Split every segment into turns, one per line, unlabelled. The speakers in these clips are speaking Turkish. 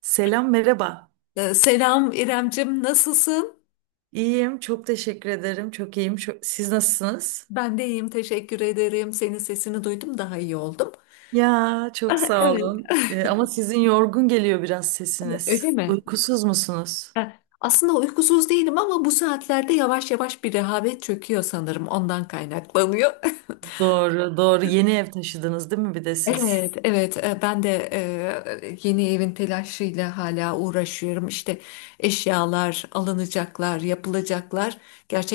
Selam, merhaba.
Selam İremcim, nasılsın?
İyiyim, çok teşekkür ederim. Çok iyiyim. Siz nasılsınız?
Ben de iyiyim, teşekkür ederim. Senin sesini duydum, daha iyi oldum.
Ya, çok
Ah,
sağ
evet,
olun. Ama sizin yorgun geliyor biraz
öyle
sesiniz.
mi?
Uykusuz musunuz?
Ha, aslında uykusuz değilim ama bu saatlerde yavaş yavaş bir rehavet çöküyor sanırım. Ondan kaynaklanıyor.
Doğru, doğru. Yeni ev taşıdınız değil mi bir de siz?
Evet, evet. Ben de yeni evin telaşıyla hala uğraşıyorum. İşte eşyalar alınacaklar, yapılacaklar.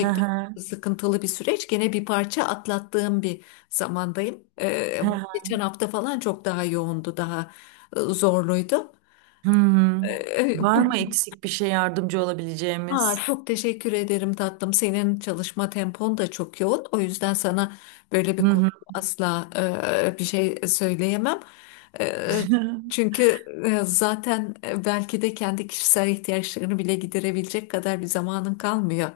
Hı hı,
sıkıntılı bir süreç. Gene bir parça atlattığım bir zamandayım.
hı hı.
Geçen hafta falan çok daha yoğundu, daha zorluydu.
Hmm. Var mı
Bugün.
eksik bir şey yardımcı
Aa,
olabileceğimiz?
çok teşekkür ederim tatlım. Senin çalışma tempon da çok yoğun. O yüzden sana böyle
Hı
bir konu
hı.
asla bir şey söyleyemem. E, Çünkü zaten belki de kendi kişisel ihtiyaçlarını bile giderebilecek kadar bir zamanın kalmıyor.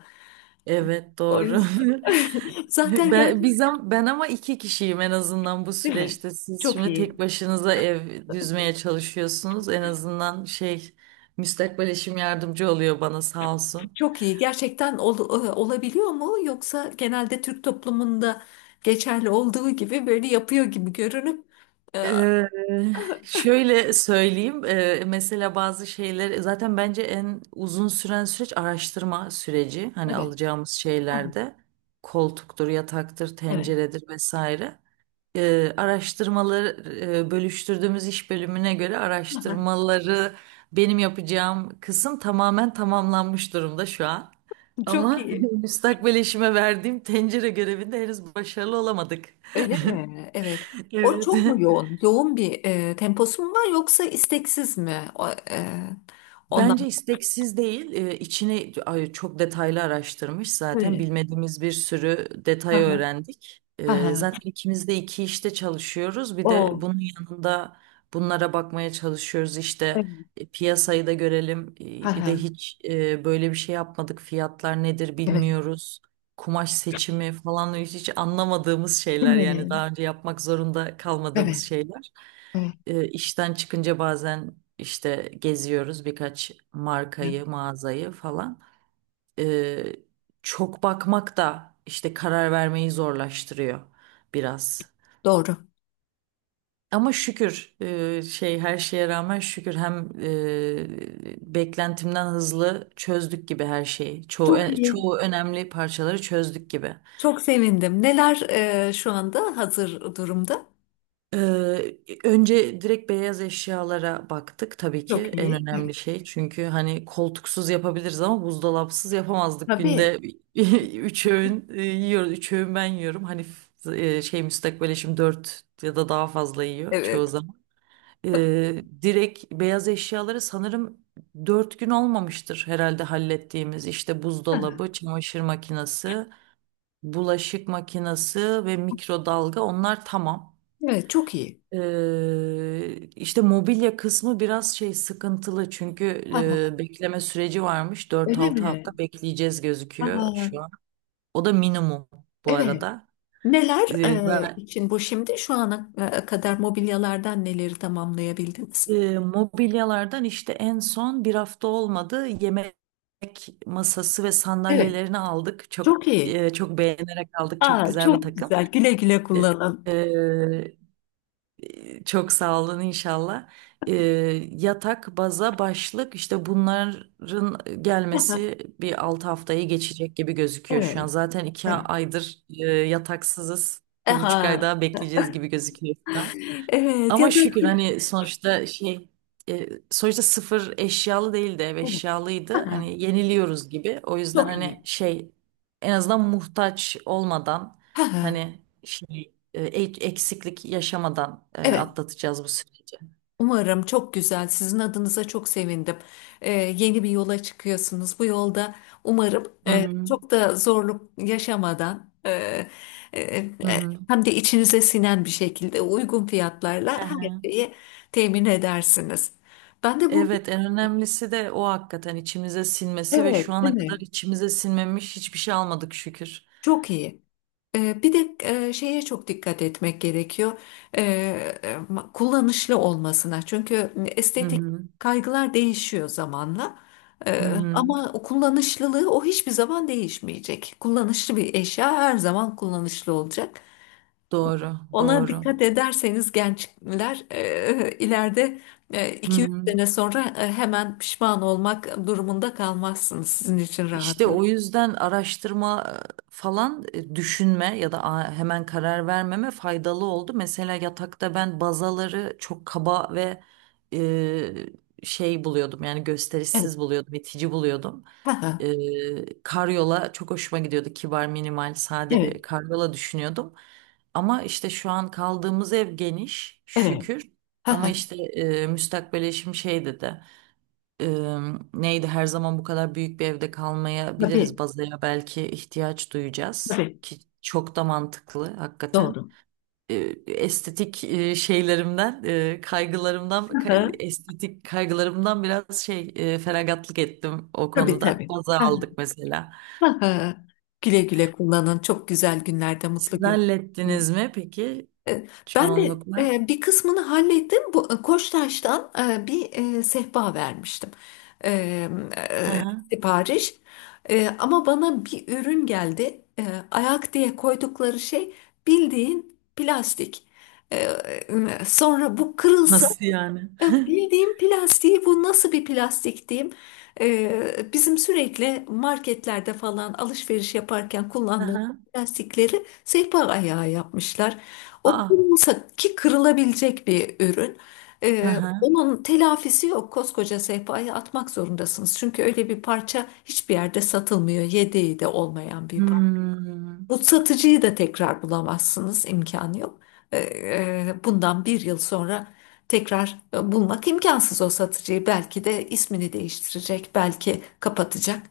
Evet,
O
doğru.
yüzden zaten gerçek,
Ben ama iki kişiyim en azından bu
değil mi?
süreçte. Siz
Çok
şimdi tek
iyi.
başınıza ev düzmeye çalışıyorsunuz. En azından şey müstakbel eşim yardımcı oluyor bana sağ olsun.
Çok iyi. Gerçekten olabiliyor mu? Yoksa genelde Türk toplumunda geçerli olduğu gibi böyle yapıyor gibi görünüp e,
Ee, şöyle söyleyeyim. Mesela bazı şeyler zaten bence en uzun süren süreç araştırma süreci. Hani
evet.
alacağımız şeylerde koltuktur, yataktır,
Evet.
tenceredir vesaire. Araştırmaları bölüştürdüğümüz iş bölümüne göre
Aha.
araştırmaları benim yapacağım kısım tamamen tamamlanmış durumda şu an.
Çok
Ama
iyi.
müstakbel eşime verdiğim tencere görevinde henüz başarılı olamadık.
Öyle mi? Evet. O
Evet.
çok mu yoğun? Yoğun bir temposu mu var yoksa isteksiz mi? O, ondan.
Bence isteksiz değil, içini ay, çok detaylı araştırmış zaten
Öyle.
bilmediğimiz bir sürü detay
Aha.
öğrendik.
Aha.
Zaten ikimiz de iki işte çalışıyoruz. Bir de
O.
bunun yanında bunlara bakmaya çalışıyoruz
Evet.
işte, piyasayı da görelim. Bir de
Aha.
hiç böyle bir şey yapmadık. Fiyatlar nedir
Evet.
bilmiyoruz. Kumaş seçimi falan hiç, hiç anlamadığımız
Değil
şeyler, yani
mi?
daha önce yapmak zorunda kalmadığımız
Evet.
şeyler.
Evet.
E, işten çıkınca bazen işte geziyoruz birkaç
Evet.
markayı, mağazayı falan. E, çok bakmak da işte karar vermeyi zorlaştırıyor biraz.
Doğru.
Ama şükür, şey, her şeye rağmen şükür hem beklentimden hızlı çözdük gibi her şeyi. Çoğu
Çok
e,
iyi.
çoğu önemli parçaları çözdük gibi.
Çok sevindim. Neler şu anda hazır durumda?
Ee, önce direkt beyaz eşyalara baktık, tabii ki
Çok
en
iyi. Evet.
önemli şey. Çünkü hani koltuksuz yapabiliriz ama buzdolapsız yapamazdık.
Tabii.
Günde 3 öğün yiyoruz. 3 öğün ben yiyorum. Hani şey müstakbel eşim dört ya da daha fazla yiyor
Evet.
çoğu zaman. Direkt beyaz eşyaları sanırım 4 gün olmamıştır herhalde hallettiğimiz. İşte
Aha.
buzdolabı, çamaşır makinesi, bulaşık makinesi ve mikrodalga, onlar tamam.
Evet, çok iyi.
İşte mobilya kısmı biraz şey sıkıntılı, çünkü
Aha.
bekleme süreci varmış. dört
Öyle
altı
mi?
hafta bekleyeceğiz gözüküyor
Aha.
şu an. O da minimum bu
Evet.
arada.
Neler
Ee, ben,
için bu şimdi? Şu ana kadar mobilyalardan neleri tamamlayabildiniz?
mobilyalardan işte, en son bir hafta olmadı, yemek masası ve
Evet,
sandalyelerini aldık. Çok
çok iyi.
e, çok beğenerek aldık. Çok
Aa,
güzel bir
çok
takım.
güzel. Güle güle kullanın.
E, Çok sağ olun inşallah. Ee, yatak, baza, başlık, işte bunların
Aha,
gelmesi bir 6 haftayı geçecek gibi gözüküyor şu an.
evet,
Zaten iki
evet.
aydır yataksızız. 1,5 ay
Aha,
daha bekleyeceğiz gibi gözüküyor.
evet ya
Ama
da
şükür, hani sonuçta sıfır eşyalı değildi, ev
evet.
eşyalıydı.
Aha,
Hani yeniliyoruz gibi. O yüzden
çok
hani
iyi.
şey, en azından muhtaç olmadan,
Aha,
hani şey, eksiklik yaşamadan
evet.
atlatacağız bu süreci.
Umarım çok güzel. Sizin adınıza çok sevindim. Yeni bir yola çıkıyorsunuz. Bu yolda umarım
Hı hı.
çok da zorluk yaşamadan, e, e,
Hı hı.
hem de içinize sinen bir şekilde uygun fiyatlarla
Hı
her
hı.
şeyi temin edersiniz. Ben de bu,
Evet, en önemlisi de o, hakikaten içimize sinmesi, ve
evet,
şu ana kadar
evet.
içimize sinmemiş hiçbir şey almadık şükür.
Çok iyi. Bir de şeye çok dikkat etmek gerekiyor. Ee, Kullanışlı olmasına. Çünkü
Hı
estetik
hı.
kaygılar değişiyor zamanla.
Hı hı.
Ama o kullanışlılığı o hiçbir zaman değişmeyecek. Kullanışlı bir eşya her zaman kullanışlı olacak.
Doğru,
Ona
doğru.
dikkat ederseniz gençler, ileride
Hı
iki üç
hı.
sene sonra hemen pişman olmak durumunda kalmazsınız. Sizin için rahat
İşte
ol.
o yüzden araştırma, falan, düşünme ya da hemen karar vermeme faydalı oldu. Mesela yatakta ben bazaları çok kaba ve şey buluyordum, yani
Evet.
gösterişsiz buluyordum, itici buluyordum.
Evet.
Karyola çok hoşuma gidiyordu. Kibar, minimal, sade
Evet.
bir karyola düşünüyordum. Ama işte şu an kaldığımız ev geniş
Evet.
şükür. Ama işte müstakbel eşim şey dedi, e, neydi, her zaman bu kadar büyük bir evde kalmayabiliriz.
Tabii,
Bazaya belki ihtiyaç duyacağız,
tabii.
ki çok da mantıklı hakikaten.
Doğru.
E, estetik e, şeylerimden, e, kaygılarımdan,
Hı
kay-
hı.
estetik kaygılarımdan biraz şey, feragatlık ettim o
Tabii,
konuda.
tabii.
Baza
Hı hı.
aldık mesela.
Hı hı. Güle güle kullanın. Çok güzel günlerde, mutlu
Siz
gün.
hallettiniz mi peki
E, Ben de
çoğunlukla?
bir kısmını hallettim. Bu, Koçtaş'tan bir sehpa vermiştim. E,
Hı hı.
Sipariş. Ama bana bir ürün geldi. Ayak diye koydukları şey bildiğin plastik. Sonra bu kırılsa.
Nasıl yani?
Ya, bildiğim plastiği, bu nasıl bir plastik diyeyim? Bizim sürekli marketlerde falan alışveriş yaparken
Hı
kullandığımız
hı.
plastikleri sehpa ayağı yapmışlar. O
Aa.
kırılsa ki kırılabilecek bir ürün.
Hı hı.
Onun telafisi yok. Koskoca sehpayı atmak zorundasınız. Çünkü öyle bir parça hiçbir yerde satılmıyor. Yedeği de olmayan bir parça.
Hmm.
Bu satıcıyı da tekrar bulamazsınız, imkanı yok. Ee, Bundan bir yıl sonra tekrar bulmak imkansız o satıcıyı. Belki de ismini değiştirecek, belki kapatacak.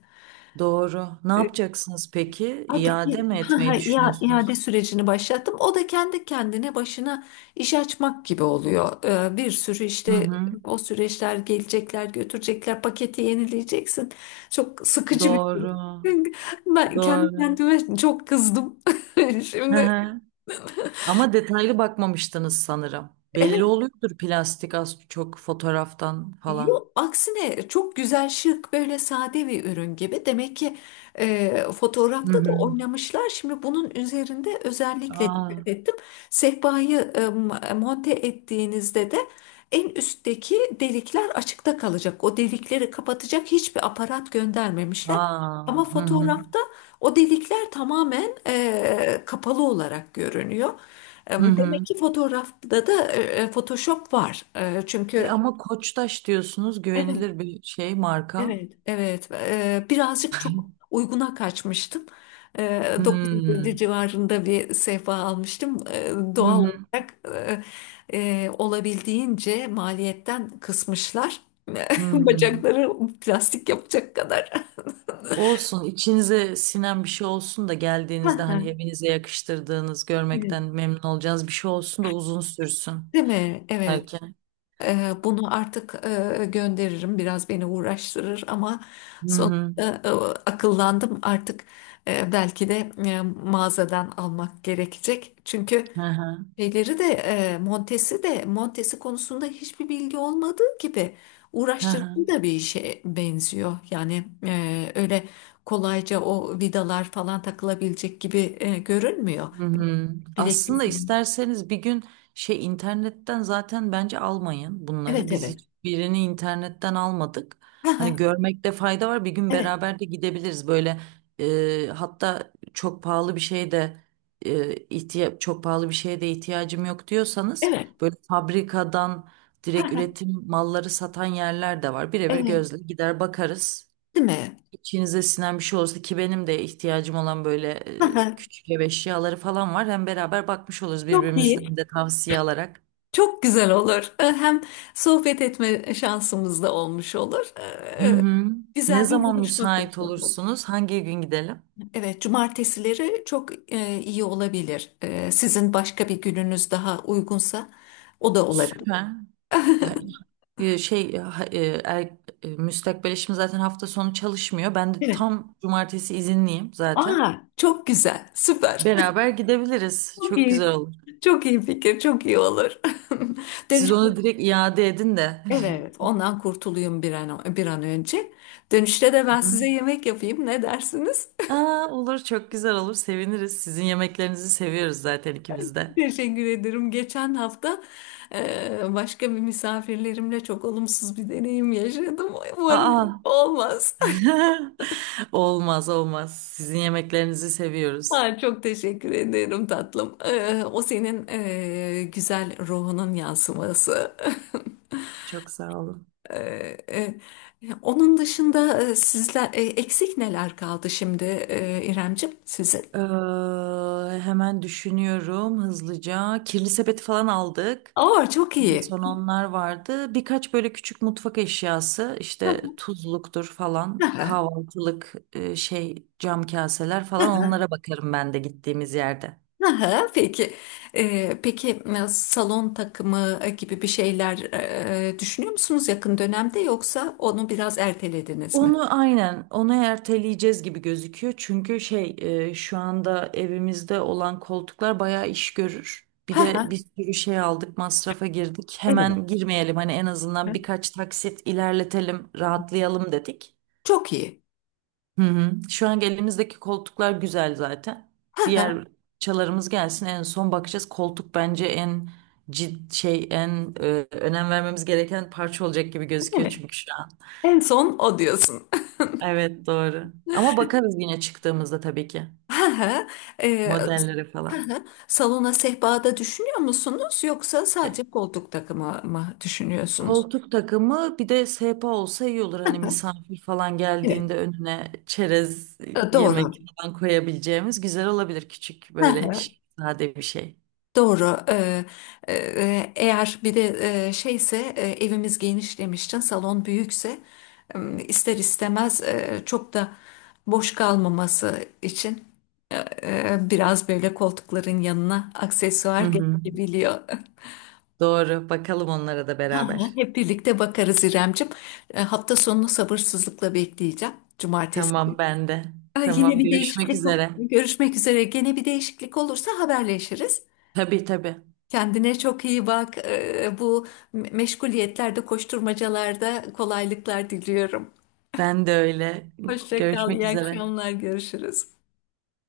Doğru. Ne
Ee,
yapacaksınız peki?
Artık
İade
i-
mi etmeyi
Ya, iade
düşünüyorsunuz?
sürecini başlattım. O da kendi kendine başına iş açmak gibi oluyor. Bir sürü
Hı
işte
hı.
o süreçler, gelecekler, götürecekler, paketi yenileyeceksin. Çok sıkıcı bir süreç.
Doğru.
Ben kendi
Doğru.
kendime çok kızdım.
Hı
Şimdi,
hı. Ama detaylı bakmamıştınız sanırım. Belli
evet.
oluyordur plastik az çok fotoğraftan falan.
Yok, aksine çok güzel, şık, böyle sade bir ürün gibi. Demek ki
Hı
fotoğrafta da
hı.
oynamışlar. Şimdi bunun üzerinde özellikle
Aa,
dikkat ettim. Sehpayı monte ettiğinizde de en üstteki delikler açıkta kalacak. O delikleri kapatacak hiçbir aparat göndermemişler. Ama
aa. Hı hı.
fotoğrafta o delikler tamamen kapalı olarak görünüyor.
Hı
Demek
hı.
ki fotoğrafta da Photoshop var. E, çünkü
Ama Koçtaş diyorsunuz
Evet.
güvenilir bir şey marka.
Evet, evet. Birazcık çok uyguna kaçmıştım.
Hmm.
950 civarında bir sehpa almıştım.
Hı
Doğal
hı.
olarak olabildiğince maliyetten kısmışlar.
Hı hı.
Bacakları plastik yapacak kadar.
Olsun, içinize sinen bir şey olsun da,
Hı
geldiğinizde
hı,
hani evinize yakıştırdığınız, görmekten
evet.
memnun olacağınız bir şey olsun da uzun sürsün
Değil mi? Evet.
belki.
Bunu artık gönderirim. Biraz beni uğraştırır ama
Hı
sonuçta,
hı.
akıllandım. Artık belki de mağazadan almak gerekecek. Çünkü
Hı hı.
şeyleri de, Montesi konusunda hiçbir bilgi olmadığı gibi
Hı hı.
uğraştırıcı da bir işe benziyor. Yani öyle kolayca o vidalar falan takılabilecek gibi görünmüyor.
Hı hı. Aslında
Bilekliğim.
isterseniz bir gün şey, internetten zaten bence almayın bunları.
Evet,
Biz
evet.
hiçbirini internetten almadık.
Ha,
Hani
ha,
görmekte fayda var. Bir gün
evet.
beraber de gidebiliriz. Böyle hatta, çok pahalı bir şeye de ihtiyacım yok diyorsanız,
Evet.
böyle fabrikadan
Ha,
direkt
ha,
üretim malları satan yerler de var. Birebir
evet.
gözle gider bakarız.
Değil mi?
İçinize sinen bir şey olursa, ki benim de ihtiyacım olan böyle
Hı hı.
küçük ev eşyaları falan var. Hem beraber bakmış oluruz,
Çok
birbirimizden
iyi.
de tavsiye alarak.
Çok güzel olur. Hem sohbet etme şansımız da olmuş olur.
Hı hı. Ne
Güzel bir
zaman
buluşma
müsait
fırsatı olur.
olursunuz? Hangi gün gidelim?
Evet, cumartesileri çok iyi olabilir. Sizin başka bir gününüz daha uygunsa o da olabilir.
Süper. Ha- e, Şey ha- e, er, müstakbel eşim zaten hafta sonu çalışmıyor. Ben de
Evet.
tam cumartesi izinliyim zaten.
Aa, çok güzel, süper.
Beraber gidebiliriz.
Çok
Çok güzel
iyi.
olur.
Çok iyi fikir, çok iyi olur. Dönüş,
Siz onu direkt iade edin de.
evet, ondan kurtulayım bir an, bir an önce. Dönüşte de ben size yemek yapayım. Ne dersiniz?
Aa, olur, çok güzel olur, seviniriz. Sizin yemeklerinizi seviyoruz zaten ikimiz de.
Teşekkür ederim. Geçen hafta başka bir misafirlerimle çok olumsuz bir deneyim yaşadım. Umarım
Aa.
olmaz.
Olmaz olmaz. Sizin yemeklerinizi seviyoruz.
Ha, çok teşekkür ederim tatlım. O senin güzel ruhunun yansıması.
Çok sağ olun.
E, e, Onun dışında sizler eksik neler kaldı şimdi, İremcim, sizin?
Hemen düşünüyorum hızlıca. Kirli sepeti falan aldık.
Aa, çok
En
iyi.
son onlar vardı. Birkaç böyle küçük mutfak eşyası, işte tuzluktur falan,
Aha.
kahvaltılık şey, cam kaseler falan, onlara bakarım ben de gittiğimiz yerde.
Aha, peki. Peki, salon takımı gibi bir şeyler düşünüyor musunuz yakın dönemde yoksa onu biraz ertelediniz mi?
Onu, aynen onu erteleyeceğiz gibi gözüküyor. Çünkü şu anda evimizde olan koltuklar bayağı iş görür. Bir
Ha,
de bir sürü şey aldık, masrafa girdik.
evet.
Hemen girmeyelim, hani en
Hı.
azından birkaç taksit ilerletelim, rahatlayalım dedik.
Çok iyi.
Hı hı. Şu an elimizdeki koltuklar güzel zaten.
Ha, aha,
Diğer çalarımız gelsin, en son bakacağız. Koltuk bence en cid şey en e, önem vermemiz gereken parça olacak gibi gözüküyor,
evet.
çünkü şu an.
En son o diyorsun.
Evet doğru. Ama bakarız yine çıktığımızda tabii ki.
Ha, e,
Modellere falan.
aha. Salona sehpada düşünüyor musunuz yoksa
E,
sadece koltuk takımı mı düşünüyorsunuz?
Koltuk takımı bir de sehpa olsa iyi olur. Hani misafir falan
Evet.
geldiğinde önüne çerez, yemek
Doğru.
falan koyabileceğimiz, güzel olabilir. Küçük böyle sade bir şey.
Doğru. Eğer bir de şeyse, evimiz geniş demiştin, salon büyükse e, ister istemez çok da boş kalmaması için e, biraz böyle koltukların yanına aksesuar
Hı hı.
gerekebiliyor.
Doğru. Bakalım onlara da
Hı hı,
beraber.
hep birlikte bakarız İremcim. Hafta sonunu sabırsızlıkla bekleyeceğim. Cumartesi.
Tamam ben de.
E, Yine
Tamam,
bir
görüşmek
değişiklik ol-
üzere.
Görüşmek üzere. Gene bir değişiklik olursa haberleşiriz.
Tabii tabii.
Kendine çok iyi bak. Bu meşguliyetlerde, koşturmacalarda kolaylıklar diliyorum.
Ben de öyle.
Hoşça kal,
Görüşmek
iyi
üzere.
akşamlar, görüşürüz.